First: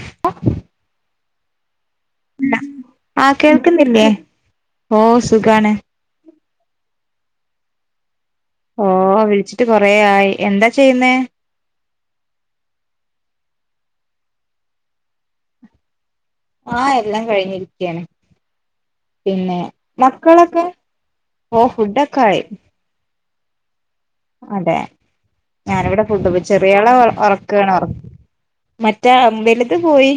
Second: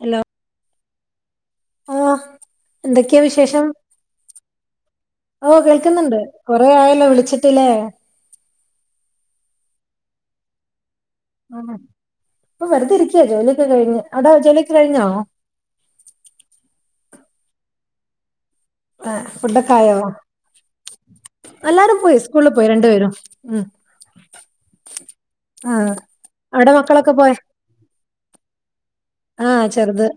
Hello ആഹ് എന്തൊക്കെയാ ആഹ് വിശേഷം കേൾക്കുന്നില്ലേ ഓ ഓഹ് സുഖാണ് കേൾക്കുന്നുണ്ട് കൊറെ ആയല്ലോ വിളിച്ചിട്ട് ല്ലേ ഓഹ് വിളിച്ചിട്ട് കൊറേ ആയി എന്താ ചെയ്യുന്നേ ആഹ് ഇപ്പൊ വെറ്തെ ഇരിക്ക. ജോലിയൊക്കെ കഴിഞ്ഞ്. അവ്ടെ ജോലിയൊക്കെ കഴിഞ്ഞൊ ആഹ് എല്ലാം കഴ്ഞ്ഞിരിക്കാണ് ആഹ് ഫുഡ്ഡക്കായൊ. മക്കളൊക്കെ ഓ എല്ലാരും പോയി ഫുഡൊക്കെ ആയി സ്കൂള് പോയി രണ്ട് പേരും ഉം അതെ ആഹ് ഞാനവ്ടെ ഫുഡ്ഡ് പൊ അവിടെ ചെറിയാളെ മക്കളൊക്കെ പോയ ഒറ്ക്കാണ് ഒറ മറ്റേ ആഹ് വല്ത് ചെറുത് പോയി.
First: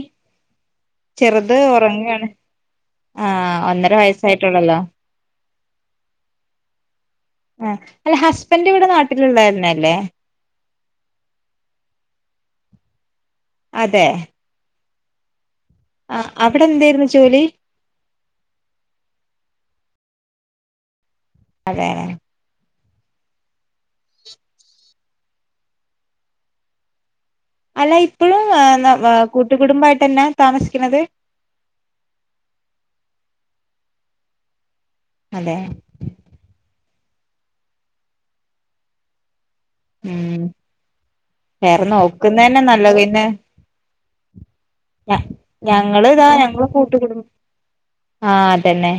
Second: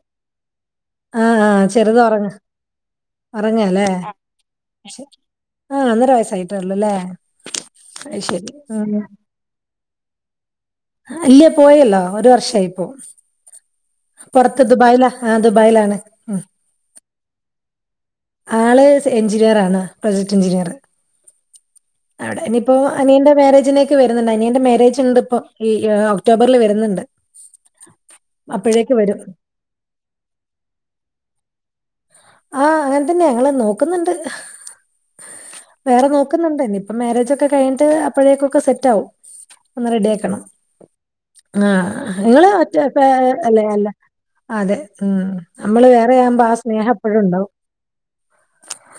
ആഹ് ചെറ്ത് ആഹ് ചെറുത് ഒറ്ങ്ങാണ് ഉറങ്ങ ആഹ് ഉറങ്ങാല്ലേ ഒന്നര വയസ്സായ്ട്ടൊള്ളല്ലൊ ആഹ് ഒന്നര വയസ്സായ്ട്ടൊള്ളുലെ ആഹ് അല്ല അയ് ശരി ഹസ്ബൻഡ് ഇവിടെ ഉം നാട്ടില്ള്ളന്നെ അല്ലെ ഇല്ല പോയല്ലൊ ഒര് വർഷായിപ്പൊ അതെ പൊറത്ത് ദുബായ്ലാ ആഹ് ദുബായിലാണ് ആഹ് ഉം അവ്ടെ എന്തെര്ന്നു ജോലി ആള് എഞ്ചിനീയറാണ് പ്രൊജക്ട് എഞ്ചിനീയറ് അതേലെ അതെ ഇനിയിപ്പൊ അനിയന്റെ മാരേജിലേക്ക് വര്ന്ന്ണ്ട്. അനിയന്റെ മാരേജ്ണ്ട്പ്പൊ ഈ ഒക്ടോബറ്ൽ വര്ന്ന്ണ്ട് അല്ല ഇപ്പഴും ഏഹ് ന്നാ, വെ കൂട്ടുകുടുംബായിട്ടന്നെ താമസിക്ക്ണത് ആഹ് അങ്ങൻതന്നെ ഞങ്ങള് നോക്ക്ന്ന്ണ്ട് അതേ വേറെ നോക്ക്ന്ന്ണ്ട്. ഞിപ്പം മാരേജൊക്കെ കഴ്ഞ്ഞ്ട്ട് അപ്പഴേകൊക്കെ സെറ്റാവും ഒന്ന് റെഡ്യാക്കണം. ഉം വേറെ ആഹ് ഇങ്ങള് നോക്കുന്നന്നെ മറ്റെ നല്ലത് പ്പേ പിന്നെ അല്ലെ അല്ല അതെ ഉം നമ്മള് ഞങ്ങള് ഇതാ വേറെയാവുമ്പൊ ആഹ് ഞങ്ങള് കൂട്ടുകുടും സ്നേഹപ്പഴുണ്ടാവും ആഹ് അതന്നെ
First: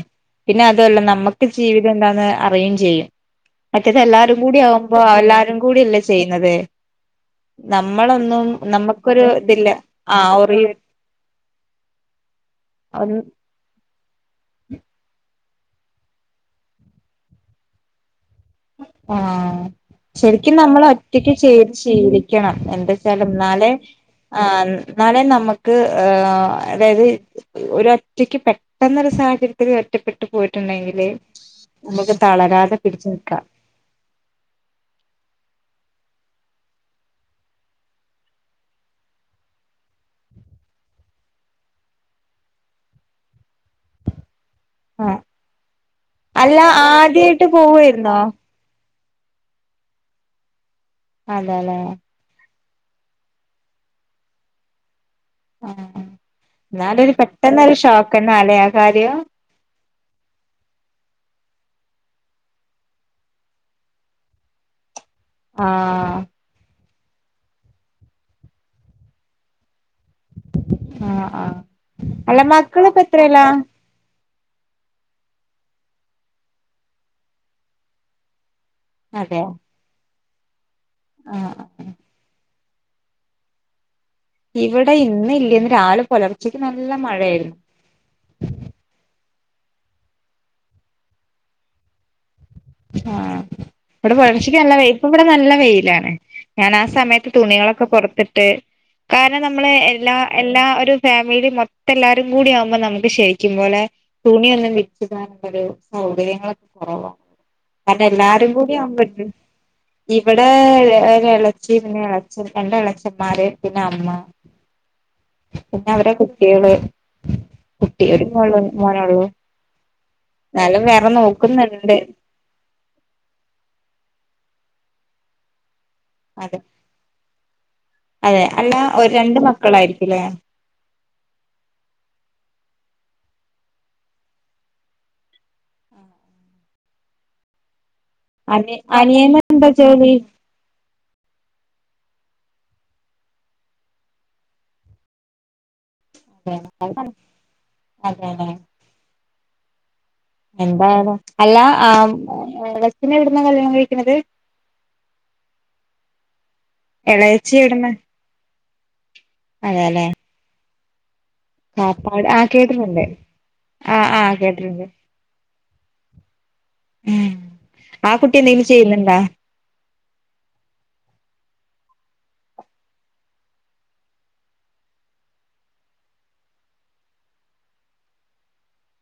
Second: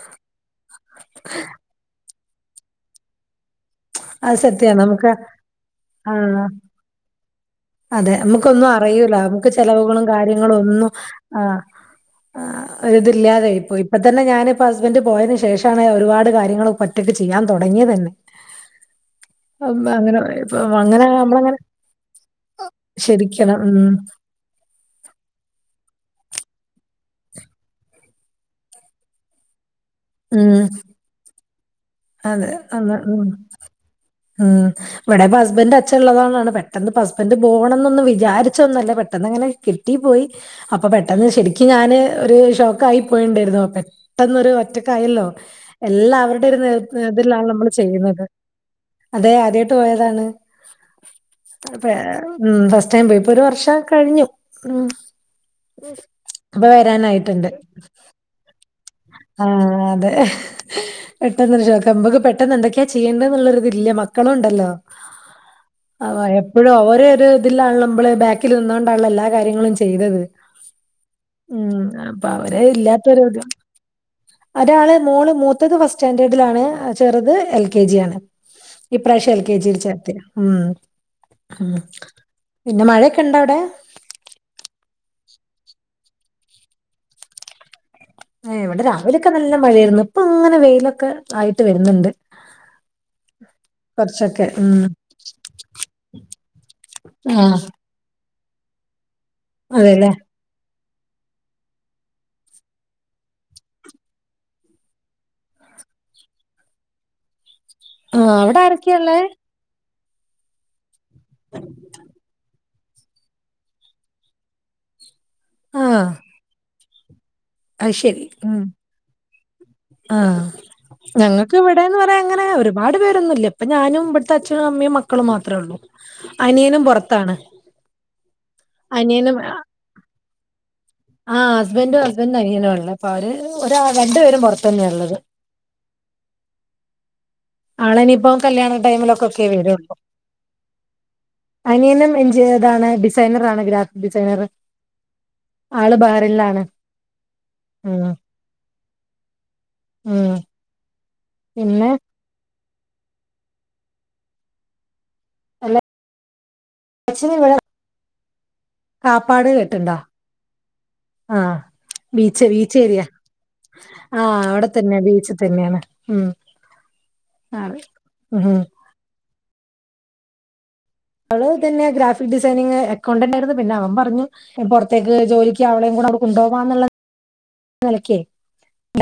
പിന്നെ അതുവല്ല നമ്മക്ക് ജീവിതം എന്താന്ന് അറിയും ചെയ്യും മറ്റേത് എല്ലാര് അത് സത്യമാണ്. കൂടിയാവുമ്പൊ നമുക്ക് എല്ലാരും കൂടി അല്ലെ ആ ചെയ്യ്ന്നത് അതെ നമ്മ്ക്കൊന്നും അറിയൂല ഞമ്മക്ക് ഇതില്ല ചെലവുകളും ആ കാര്യങ്ങളും ഒറി ഒന്നും ആഹ് ആഹ് ഒരിതില്ലാ അതെ ഇപ്പൊ ഇപ്പതന്നെ ഞാന്പ്പൊ ഹസ്ബന്റ് പോയതിന് ശേഷാണ് ഒരുപാട് കാര്യങ്ങള് ഒറ്റക്ക് ചെയ്യാൻ തൊടങ്ങിയതന്നെ ആഹ് ശരിക്കും ഇപ്പൊ നമ്മള് അങ്ങനെ ഒറ്റയ്ക്ക് നമ്മളങ്ങനെ ചെയ്ത് ശീലിക്കണം എന്തച്ചാല് ശരിക്കണം എന്നാലെ ഉം ആഹ് നാളെ നമ്മക്ക് അതായത് ഒരൊറ്റക്ക് പെട്ടന്നൊരു സാഹചര്യത്തില് ഒറ്റപ്പെട്ടു ഉം പോയിട്ടുണ്ടെങ്കില് നമ്മക്ക് അതെ തളരാതെ അന്ന് പിടിച്ച് ഉം നിക്കാം ഉം ഇവടെപ്പ ഹസ്ബന്റ അച്ഛൻ ഇള്ളതൊണ്ടാണ് പെട്ടന്ന് ഇ ഹസ്ബന്റ് പോണന്നൊന്നും വിചാരിച്ചൊന്നല്ല പെട്ടെന്ന് അങ്ങനെ കിട്ടി പോയി അപ്പൊ പെട്ടെന്ന് ശരിക്കും ഞാന് ഒര് ഷോക്കായി പോയ്ണ്ടായിര്ന്നു പെട്ടന്നൊരു ഒറ്റ ആഹ് കയ്യിലൊ എല്ലാവര്ടെ അല്ല ഒര് ഇത് ആദ്യായിട്ട് ലാണ് നമ്മള് പോവായിരുന്നോ ചെയ്യ്ന്നത് അതെ ആദ്യവായിട്ട് പോയതാണ് അതെല്ലേ ഉം ഫസ്റ്റ്ടൈം പോയി. ഇപ്പൊ ഒര് വർഷം കഴിഞ്ഞു ഉം ആഹ് ഇപ്പൊ ന്നാലൊര് വരാനായിട്ടുണ്ട് പെട്ടന്നൊരു ഷോക്കെന്നാലെ ആ കാര്യം ആഹ് അതെ പെട്ടന്നൊരു ശോക്കാവും നമുക്ക് പെട്ടെന്ന് എന്തൊക്കെയാ ചെയ്യണ്ടെ ന്നുള്ളൊരു ഇതില്ല മക്കളുണ്ടല്ലൊ ആഹ് അവയം ഇപ്പഴും അവര് ഒരുതില്ലാണ് നമ്മള് ബാക്കില് നിന്നോണ്ടാണല്ലോ എല്ലാ കാര്യങ്ങളും ചെ ചെയ്തത് ആഹ് ആഹ് ഉം അല്ല അപ്പവര് മക്കളിപ്പ ഇല്ലാത്തൊര് എത്രേലാ ഒരാള് മോള് മൂത്തത് ഫസ്റ്റ് സ്റ്റാൻഡേർഡിലാണ് ചെറ്ത് എൽ കേ ജി യാണ് ഇപ്രാവശ്യം എൽ അതെ കേ ജീല് ചേർത്ത് ഉം ആഹ് ആഹ് പിന്ന മഴെക്കൊണ്ടാവിടെ ഇവിടെ ഇന്നില്ല ഇന്ന് രാവിലെ പുലർച്ചക്ക് നല്ല മഴയായിര്ന്നു ഏഹ് ഇവടെ രാവിലെയൊക്കെ നല്ല മഴയെര്ന്നു ഇപ്പൊ അങ്ങനെ വെയിലൊക്കെ ആയിട്ട് വര്ന്നുണ്ട് ആഹ് ഇവടെ പുലർച്ചക്ക് നല്ല ഉം വെയ് ഇപ്പ ഇവടെ നല്ല വെയിലാണ് ഞാൻ ആഹ് സമയത്ത് ആഹ് തുണികളൊക്കെ പൊറത്ത് ട്ട്. കാരണം നമ്മളെ അതെല്ലേ എല്ലാ എല്ലാ ഒരു ഫാമിലി മൊത്തം എല്ലാരും കൂടി ആവുമ്പോ നമുക്ക് ശരിക്കും പോലെ തുണിയൊന്നും വിരിച്ചിടാനുള്ളൊരു സൗകര്യങ്ങളൊക്കെ കുറവാ ങ്ങനെ ആഹ് എല്ലാരും അവിടെ കൂടി ആവൻ ആരൊക്കെയുള്ളേ പറ്റു ഇവിടെ ഒര് ഇളച്ചി പിന്നെ ഇളച്ചൻ ഇളച്ചന്മാര് പിന്നെ അമ്മ പിന്നെ ആഹ് അവരെ കുട്ടികള് അത് കുട്ടി ഒരു ശെരി മോള് ഉം മോനൊള്ളൂ ആ എന്നാലും വേറെ ഞങ്ങക്ക് ഇവിടെന്ന് നോക്കുന്നുണ്ട് പറയാൻ അങ്ങനെ ഒരുപാട് പേരൊന്നും ഇല്ല ഇപ്പം ഞാനും ഇവിടുത്തെ അച്ഛനും അമ്മയും മക്കളും മാത്രേ ഉള്ളൂ അതെ അനിയനും പൊറത്താണ് അനിയനും മായിരിക്കുമല്ലേ ആഹ് ഹസ്ബന്റും ഹസ്ബൻ്റിൻ്റെ അനിയനും ഒള്ളെ അപ്പ അവര് ഒരാ രണ്ടു പേരും പുറത്ത് തന്നെയാ ഉള്ളത് ആളെനി അനി അനിയന് എന്താ ജോലി അനിയനും എഞ്ചിനിയർറാണ് ഡിസൈനർ ആണ് ഗ്രാഫ് ഡിസൈനറ് ആള് ബെഹറിനിലാണ് ഉം അതെല്ലേ ഉം എന്താണ് അല്ല പിന്നെ ആം വെസ്റ്റിന്എവിടുന്നാ കല്യാണം കഴിക്കുന്നത് അല്ല അച്ഛന് എളയച്ചി ഇവിടെ എവിടുന്നാ കാപ്പാട് കേട്ടുണ്ടോ അതെല്ലെ ആഹ് കാപ്പാട് ആ ബീച്ച് ബീച്ച് കേട്ടിട്ടുണ്ട് ഏരിയ ആ ആ ആഹ് അവിടെ കേട്ടിട്ടുണ്ട് തന്നെയ ബീച്ച് തന്നെയാണ് ഉം ഉം അതെ ആ കുട്ടി ഉം എന്തെങ്കിലും ചെയ്യുന്നുണ്ടാ അവള് പിന്നെ ഗ്രാഫിക് ഡിസൈനിങ് അക്കൗണ്ടന്റ് ആയിരുന്നു പിന്നെ അവൻ പറഞ്ഞു പുറത്തേക്ക് ജോലിക്ക് അവളെയും കൂടെ അങ്ങ് കൊണ്ടുപോകന്നുള്ള നിലക്കേ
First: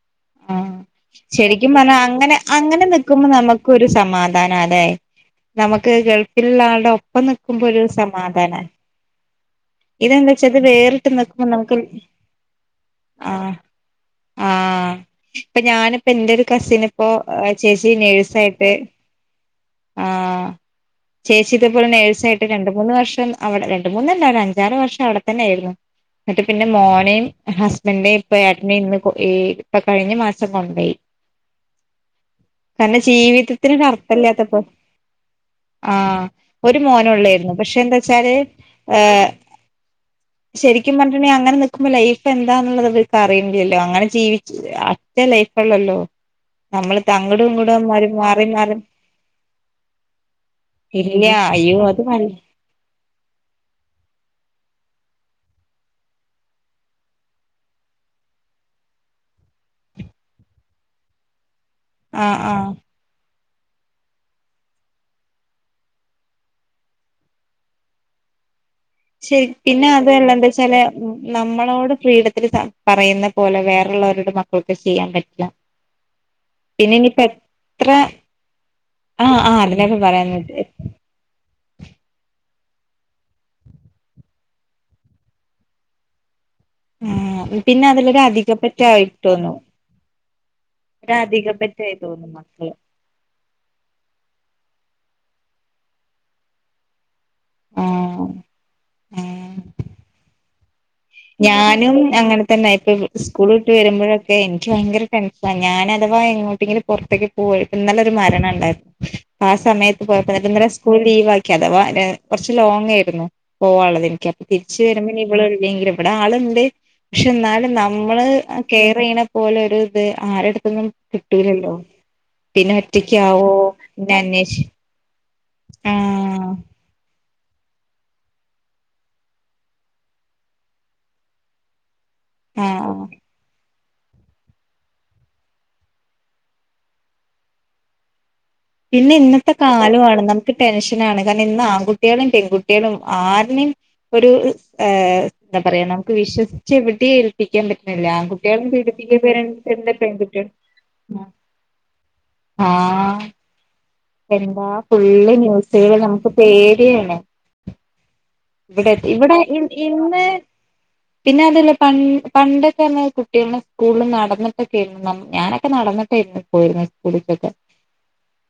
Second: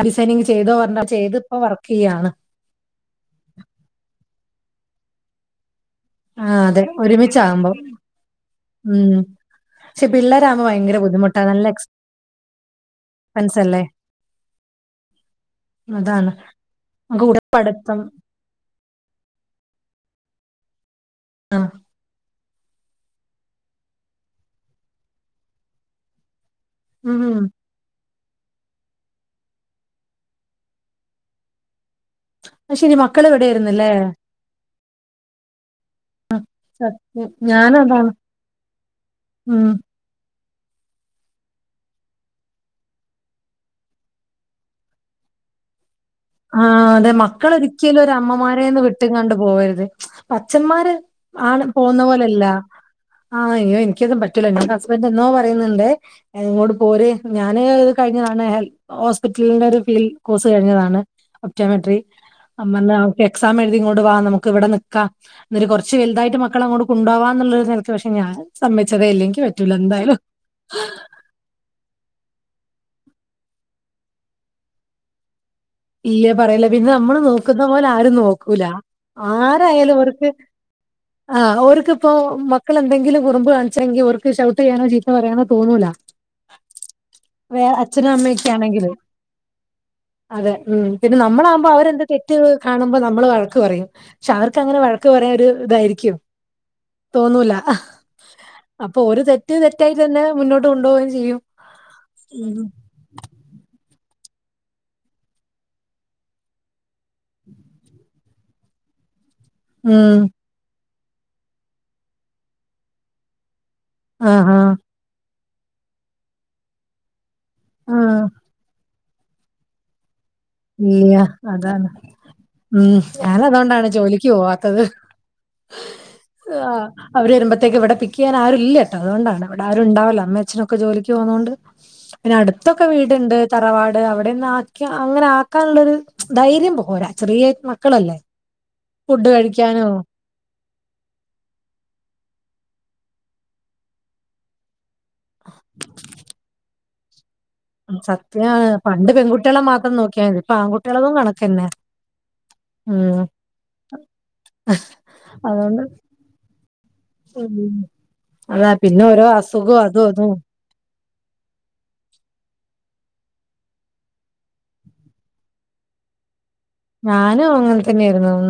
ഡിസൈനിങ് ആ ചെയ്ത പറഞ്ഞ ചെയ്ത് ഇപ്പം ശരിക്കും വർക്ക് പറഞ്ഞാ ചെയ്യാണ് അങ്ങനെ അങ്ങനെ നിക്കുമ്പം നമുക്കും ഒരു സമാധാനാല്ലെ നമുക്ക് ഗൾഫിലുള്ള ആഹ് അതെ ആളുടെ ഒപ്പം നിക്കുമ്പോ ഒരുമിച്ചാകുമ്പോ ഒരു സമാധാനാ ഉം പക്ഷെ ഇതെന്താ വെച്ചാല് പിള്ളേരാകുമ്പോ ഇത് ഭയങ്കര വേറിട്ട് നിക്കുമ്പ നമുക്കൊ മനസല്ലേ ഇപ്പ ഞാനിപ്പോ എന്റെ ഒരു കസിന് ഇപ്പോ ചേച്ചി പഠിത്തം നേഴ്സ് ആയിട്ട് ആഹ് ചേച്ചിതേപോലെ നേഴ്സായി രണ്ട് മൂന്ന് വർഷം അവിടെ രണ്ട് മൂന്നല്ല ഒരഞ്ചാറ് വർഷം അവിടെ തന്നേയിരുന്നു എന്നട്ട് പിന്നെ മോനെയും ഉം ഹസ്ബന്റിനെയും ഇപ്പം ഏട്ടനെയും ഇന്ന് കൊ ഈ ഇപ്പ കഴിഞ്ഞ മാ സം കൊണ്ടോയി അത് ശരി കാരണം മക്കൾ ഇവിടെയായിരുന്നല്ലേ ജീവിതത്തിനൊരർഥം ഇല്ലാത്തപ്പോ ആഹ് ഒരു മോനേ സത്യം ഒള്ളായിരുന്നു പക്ഷെ ഞാനും എന്താ അതാണ് വെച്ചാല് ഏഹ് ഉം [inaudible] ശരിക്കും പറഞ്ഞിട്ടുണ്ടെങ്കി അങ്ങനെ നിക്കുമ്പോ ലൈഫ് എന്താന്നുള്ളത് ഇവരിക്ക് അറിയണില്ലല്ലോ അങ്ങനെ ജീവിച്ച് ആ ഒറ്റ ലൈഫ് ഒള്ളല്ലോ ആഹ് അതെ മക്കള് ഒരിയ്ക്കലും ഒര് മാറി അമ്മമാരേന്ന് വിട്ടും കണ്ട് പോകരുത് പ്പച്ഛൻന്മാര് ഇല്ല ആണ് അയ്യോ അത് പോന്ന വ പോലെല്ല ആഹ് അയ്യോ എനിക്കതും പറ്റുല ഇവിടെ ഹസ്ബൻറ്റ് എന്നോ പറയുന്നിണ്ടേ അഹ് ഇങ്ങോട് പോര് ഞാന് കഴിഞ്ഞ തവണ ഹെൽ ഹോസ്പിറ്റലിന്റെ ഒരു ഫീൽ കോഴ്സ് കഴിഞ്ഞതാണ് ഒക്‌റ്റോമെട്രി ആഹ് [unintelligible] ആഹ് അഹ് എക്സാം എഴുതി ഇങ്ങോട്ട് വാ നമുക്ക് ഇവിടെ നിക്കാ എന്നൊരു കൊറച്ച് വലുതായിട്ട് മക്കള അങ്ങോട്ട് കുണ്ടോവാന്നുള്ളൊരു സ്ഥലത്ത് പക്ഷെ ഞാൻ സമ്മതിച്ചതേ ഇല്ല എനിക്ക് ശെരി പറ്റൂല പിന്നെ എന്തായാലും അതല്ല എന്താച്ചാല് നമ്മളോട് ഫ്രീഡത്തില് ത പറയുന്ന പോലെ വേറെള്ളവരോട് മക്കൾക്ക് ചെയ്യാൻ പറ്റില്ല ഇല്ലേ പറയില്ല പിന്നെ നമ്മള് ഇനിയിപ്പ നോക്കുന്ന പോലെ എത്ര ആരും നോക്കൂലാ ആഹ് ആഹ് ആരായാലും അതിനൊക്കെ അവർക്ക് പറയാന്നത് ആഹ് ഓർക്കിപ്പോ മക്കള് എന്തെങ്കിലും കുറുമ്പ് കാണിച്ചെങ്കി ഓർക്ക് ഷൗട്ട് ചെയ്യാനോ ചീത്ത പറയാനോ തോന്നൂലാ ആഹ് പിന്നെ അതിലൊരു അമ്മയൊക്കെ ആണെങ്കിൽ അധികപറ്റായിട്ട് തോന്നും അതെ ഉം ഒരധിക പറ്റായി തോന്നും മക്കള് ക്കുമ്പ നമ്മള് വഴക്ക് പറയും. പക്ഷെ അവർക്ക് അങ്ങനെ വഴക്ക് പറയാൻ ഒരു ഇതായിരിക്കും തോന്നൂലാ. ആഹ് അപ്പൊ ഓര് തെറ്റ് ആഹ് തെറ്റായിട്ട് തന്നെ മുന്നോട്ട് കൊണ്ടോവേം ഞാനും അങ്ങനെ തന്നെ ഇപ്പി സ്കൂൾ വിട്ട് വരുമ്പോഴൊക്കെ എനിക്ക് ഭയങ്കര ടെൻഷനാ ഞാൻ അഥവാ എങ്ങോട്ടെങ്കിലും പുറത്തേ പോയിട്ടിന്നലെ ഒരു മരണെണ്ടാരുന്നു ആ സമയത്ത് ഉം പോയപ്പോ ഇന്നലെ സ്കൂൾ ലീവ് ആക്കി. അഥവാ അഹ് കുറച്ച് ലോങ് ആയിരുന്നു പോവാള്ളെതേ എനിക്കപ്പ ആഹ് ആഹ് തിരിച്ച് വരുമ്പോ ഇവളില്ലെങ്കിലോ ഇവിടെ ആളുണ്ട് പക്ഷെ എന്നാലും ആഹ് നമ്മള് കെ യറ് ചെയ്യണ പോലൊരിത് ആരെടു ത്തുന്നും ഇല്ല കിട്ടൂലല്ലൊ അതാണ് പിന്നെ ഉം ഞാൻ ഒറ്റക്കാവോ അതുകൊണ്ടാണ് [unintelligible] ജോലിക്ക് പോവാത്തത് ആഹ് ആഹ് അവര് വരുമ്പത്തേക്ക്ഇവിടെ പിക്ചെയ്യൻ ആ രുല്ല്യട്ടോ അതൊണ്ടാണ്ഇവിടെ ആരു ണ്ടാവില്ല അമ്മ അച്ഛനൊക്ക ജോലിക്ക് പോകുന്നോണ്ട് പിന്നെ അടുത്തൊക്കെ ആഹ് വീടിണ്ട്. തറവാട് അവിടെന്ന് ആക്കി അങ്ങനാ ക്കാള്ളൊരു ധൈര്യം പോര ചെറിയ മക്കളല്ലേ പിന്നെ ഫുഡ് ഇന്നത്തെ കഴിക്കാനോ കാലോ ആണ് നമ്മ ക്ക് ടെൻഷനാണ് കാരണം ഇന്നാ ആൺകുട്ടികളും പെൺകുട്ടികളും ആര്നേം ഒരു ഏഹ് എന്താ പറയാ നമുക്ക് വിശ്വസിച്ച് എവിടേം ഇരു പ്പിക്കാൻ പറ്റുന്നില്ല. സത്യാണ് ആൺകുട്ടികളും പണ്ട് പെൺകുട്ടികളെ പീടിപ്പിക്കപ്പെടണെണ്ട് മാത്രം നോക്കിയാ മതി പെൺകുട്ടികളും ഇപ്പൊ ആൺകുട്ടികളതും [unintelligible] അഹ് കണക്കന്നെ ഉം ആഹ് എന്താ ഫുള്ള് അതുകൊണ്ട് ന്യൂസുകള് നമുക്ക് പേടി ആണ് ഉം അതാ ഇവിടെ പിന്നെ ഓരോ ഇവിടെ ഇ അസുഖവും അതും ഇന്ന് അതും പിന്നെ അതല്ല പൻ പണ്ടൊക്കെന്ന് പറഞ്ഞ കുട്ടികള് സ്കൂളിൽ നടന്നിട്ടെക്കേരുന്നു നം ഞാനൊക്കെ നടന്നിട്ടേരുന്നു ഞാനും അങ്ങനെ തന്നേയിരുന്നു ഉം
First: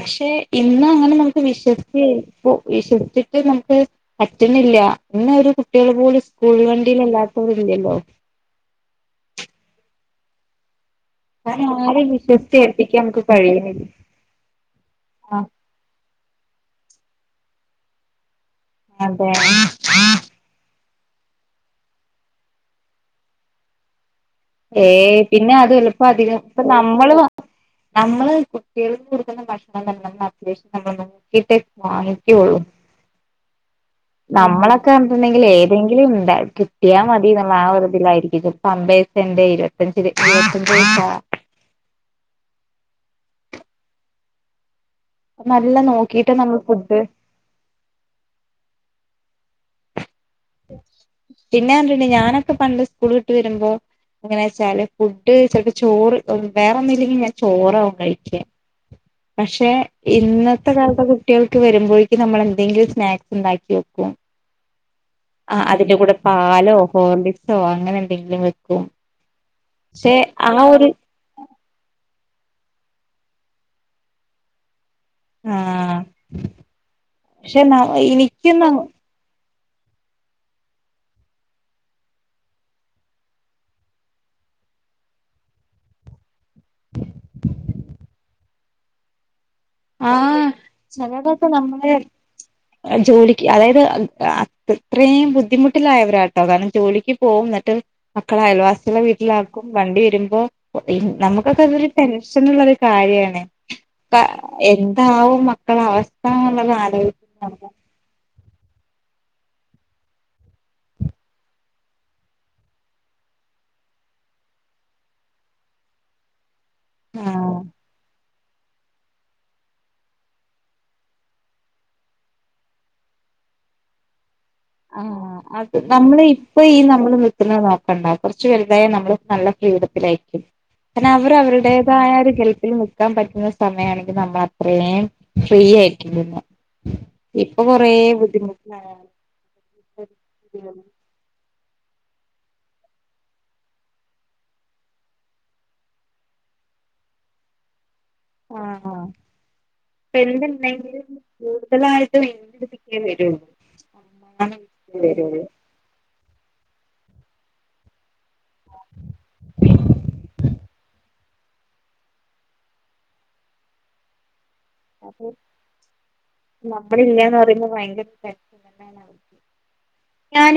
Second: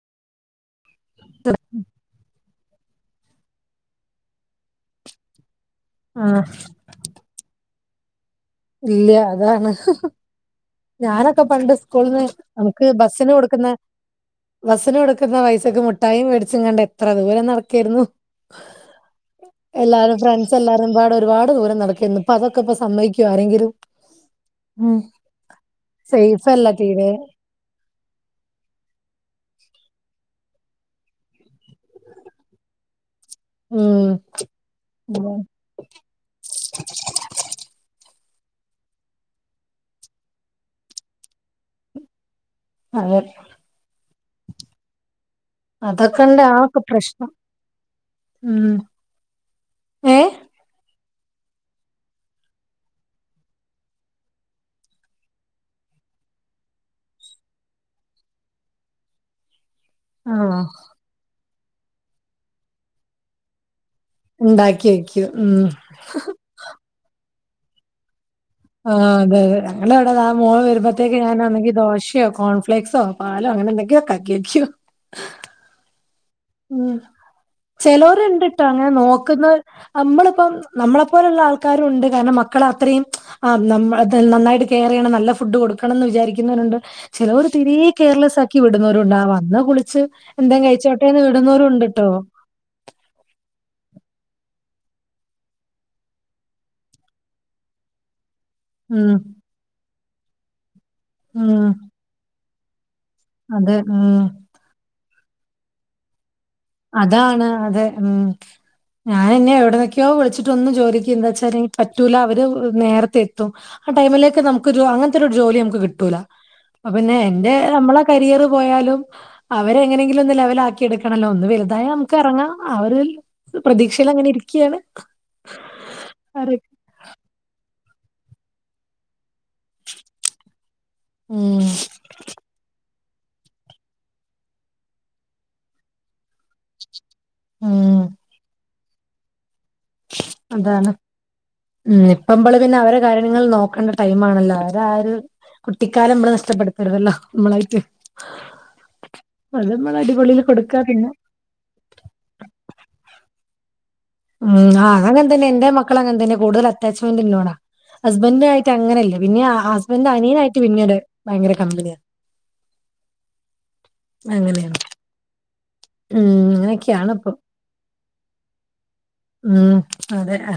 പക്ഷെ ഇന്ന് അങ്ങനെ നമ്ക്ക് വിശ്വസ്ച്ച് ഇപ്പോ വിശ്വസിച്ചിട്ട് നമുക്ക് പറ്റുന്നില്ല ഇന്ന് ഒരു കുട്ടികൾ പോലും ആഹ് സ്കൂള് ക [unintelligible] ഇല്യല്ലോ ഇല്യാ അതാണ്. ഞാനൊക്കെ കാരണം പണ്ട് ആരെയും സ്കൂള്ന്ന് വിശ്വസിച്ച് നമുക്ക് ഏൽപ്പിക്കാൻ ബസ്സിന് കൊടുക്ക്ന്ന കഴിയുന്നില്ല ബസ്സിന്കൊടുക്കുന്ന ആ പൈസക്ക് മുട്ടായിം വേടിച്ചും കൊണ്ട് എത്ര ദൂരം നടക്കേർന്നു അതെ ഹ് എല്ലാരും ഫ്രണ്ട്സ് എല്ലാരുംപാട് ഒരുപാട് ദൂരം നടക്കേരുന്നു. ഇപ്പ അതൊക്കെ ഇപ്പോ സമ്മയ് ക്യോ ആരെങ്കിലും. ഉം ഹേയ് പിന്നെ അതൊല്ല സേഫ് അധിനെത്ത അല്ല തീരെ നമ്മള് മ്മാ [unintelligible] [unintelligible] ഉം എപ്ളേങ്കിലും കിട്ടിയാൽ മതി എന്നുള്ള ആ ഒരു ഇതിലായിരികും [unintelligible] [unintelligible] [unintelligible] ഇരുപ്പത്ത ജ് പൈസാ അതേ നല്ല നോക്കിട്ട് അതൊക്കൊണ് നമ്മൾ ഇപ്പോ ഫുഡ് പ്രശ്നം. ഉം ഏഹ് പിന്നെ ണ്ടന് ഞാനൊക്കെ പണ്ട് സ്കൂൾ ഇട്ട് വരുമ്പോ എങ്ങെനാ വെച്ചാല് ഫുഡ് ചെലപ്പോ ചോറ് വേറെ ഒന്നും ഇല്ലെങ്കിൽ ഞാൻ ചോരവും കഴിക്യാ പഷേ ആഹ് ഇന്നത്തെ കാലത്തെ കുട്ടികൾക്ക് വരുമ്പോഴേക്കും നമ്മൾ എന്തെങ്കിലും സ്നാക്സ് ഉണ്ടാക്കി വെക്കും ഉണ്ടാക്കി വെക്ക്യും. ആ ഉം അതിന്റെ കൂടെ പാലോ ഹോർലിക്സോ അങ്ങനെ എന്തെങ്കിലും വെ ആഹ് അതെ ഞങ്ങള് ഇതാഇവിടെ ആ മോള് ഒരു വരുമ്പോഴത്തേയ് ക്ക് ഞാൻ ഒന്നെങ്കിൽ ദോശയോ, കോൺഫ്ലേക്സോ, പാലോ അങ്ങനെ എന്തെങ്കിലൊക്കെ ആക്കി വെക്യും ആഹ് ഉം ചേലോർ ണ്ട് ട്ടാ എനിക്കൊന്നും അങ്ങെനെ നോക്കുന്നോര് അമ്മള്പ്പം നമ്മളെപ്പോലെള്ള ആൾക്കാരും ഉണ്ട്. കാരണം മക്കള അത്രെയും ആഹ് നമ്മ നന്നായിട്ട് കെയർ യ്യെണ നല്ല ഫുഡ് കൊടുക്കും ക്കണംന്ന് വിചാരിക്കുന്നവരുണ്ട് ചിലോർ തീരേ കെയർലെസാക്കി വിടുന്നവരുണ്ട് അ വന്ന ച്ച് ആ എന്തേം കഴിച്ചോട്ടേന്ന് വിടുന്നോരും ണ്ട് ട്ടോ. [inaudible] അഹ് ജോലിക്ക് അതായത് അഹ് അഹ് അത് അത്രേയും ബുദ്ധിമുട്ടിലായവരാട്ടോ കാരണം ജോലിക്ക് പോകുന്നട്ട് മക്കളെയൽവാ ചിലെ ഉം വീട്ടിലാക്കും വണ്ടി വരുമ്പോ ഒ ഇ നമുക്കൊക്കെ ഉം അതൊരു ടെൻഷന്ള്ളൊരു കാര്യാ അതെ ഉം [unintelligible] എന്താവും മക്കളെവ സ്ഥാന്നുള്ള ആലോചി ഉം ഞാനെന്നേ എവിടുന്നൊക്കെയോ വിളിച്ചിട്ടൊന്നും ചോതിക്കും എന്താച്ചാല് പറ്റൂല അവര് നേരത്തെ എത്തും ആഹ് ടൈമിലേക്ക് നമുക്കൊരു അങ്ങനത്തൊരു ജോലി നമുക്ക് കിട്ടൂലാ അഹപിന്നെ എന്റെ ആഹ് നമ്മളെ കരിയറ് പോയാലും ഹ് അവരെ എങ്ങനെങ്കിലൊന്ന്ലെവലാക്കി എടുക്കണല്ലോ അത് വെലുതായ നമുക്ക് എറങ്ങാ ആ ഒര് പ്രതീക്ഷയിലങ്ങനെരിക്ക ആഹ് അത് നമ്മള് അവര് ഇപ്പ ഈ നമ്മള് നിക്കുന്നത് നോക്കണ്ട കൊറച്ച് വെലുതായ നമ്മള് നല്ല ഫ്രീഡത്തിലായിക്കും പിന്നാവര് ഉം അവരുടേതായ ഒരു ഗൽപ്പില് നി ക്കാൻ പറ്റുന്ന സമയാണെങ്കി നമ്മളത്രേം ഫ്രീ ആയിരിക്ക്യും പിന്നേ ഇപ്പൊ കൊറേ ഉം ബുദ്ധിമുട്ടിലാണ് ഞാൻ [inaudible] അതാണ് ഉം ഇപ്പമ്പള് പിന്ന അവരെ കാര്യങ്ങൾ നോക്കണ്ട ടൈമാണല്ലോ അവരാ അ ഒരു കുട്ടിക്കാലം മ്മള് നഷ്ടപ്പെടുത്തരുതല്ലോ മ്മളായിട്ട് ആഹ് ഹ്ആ അത് മ്മള് അടിപൊളീല് കൊടുക്കാ പിന്നെ കൂടുതലായിട്ട് ഇന്റെട്ത്തിക്കേ വെരുഉള്ളൂ ഉം ആഹ് അതങ്ങൻതന്നെ എന്റെ മക്കളങ്ങൻതന്നെ കൂടുതൽ അറ്റാച്ച്മെന്റിന്നോടാ ഹസ്ബന്റായിട്ടങ്ങനെയില്ല. പിന്നെ, ആഹ് ഹസ്ബന്റ് അനിയനായിട്ട് പിന്നീംഒര് ഭയങ്കര കമ്പനിയാ അങ്ങെനെയാണ് അത് ഇപ്പൊ മക്കളില്ലാന്ന് പറയുമ്പോ ഭയങ്കരം ടെൻഷനാണ് ഉം അതെ അ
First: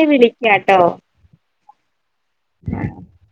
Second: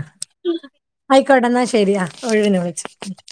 ആയിക്കോട്ടെന്നാ ശെരിയാ ഒഴിവിന് വിളിച്ചോ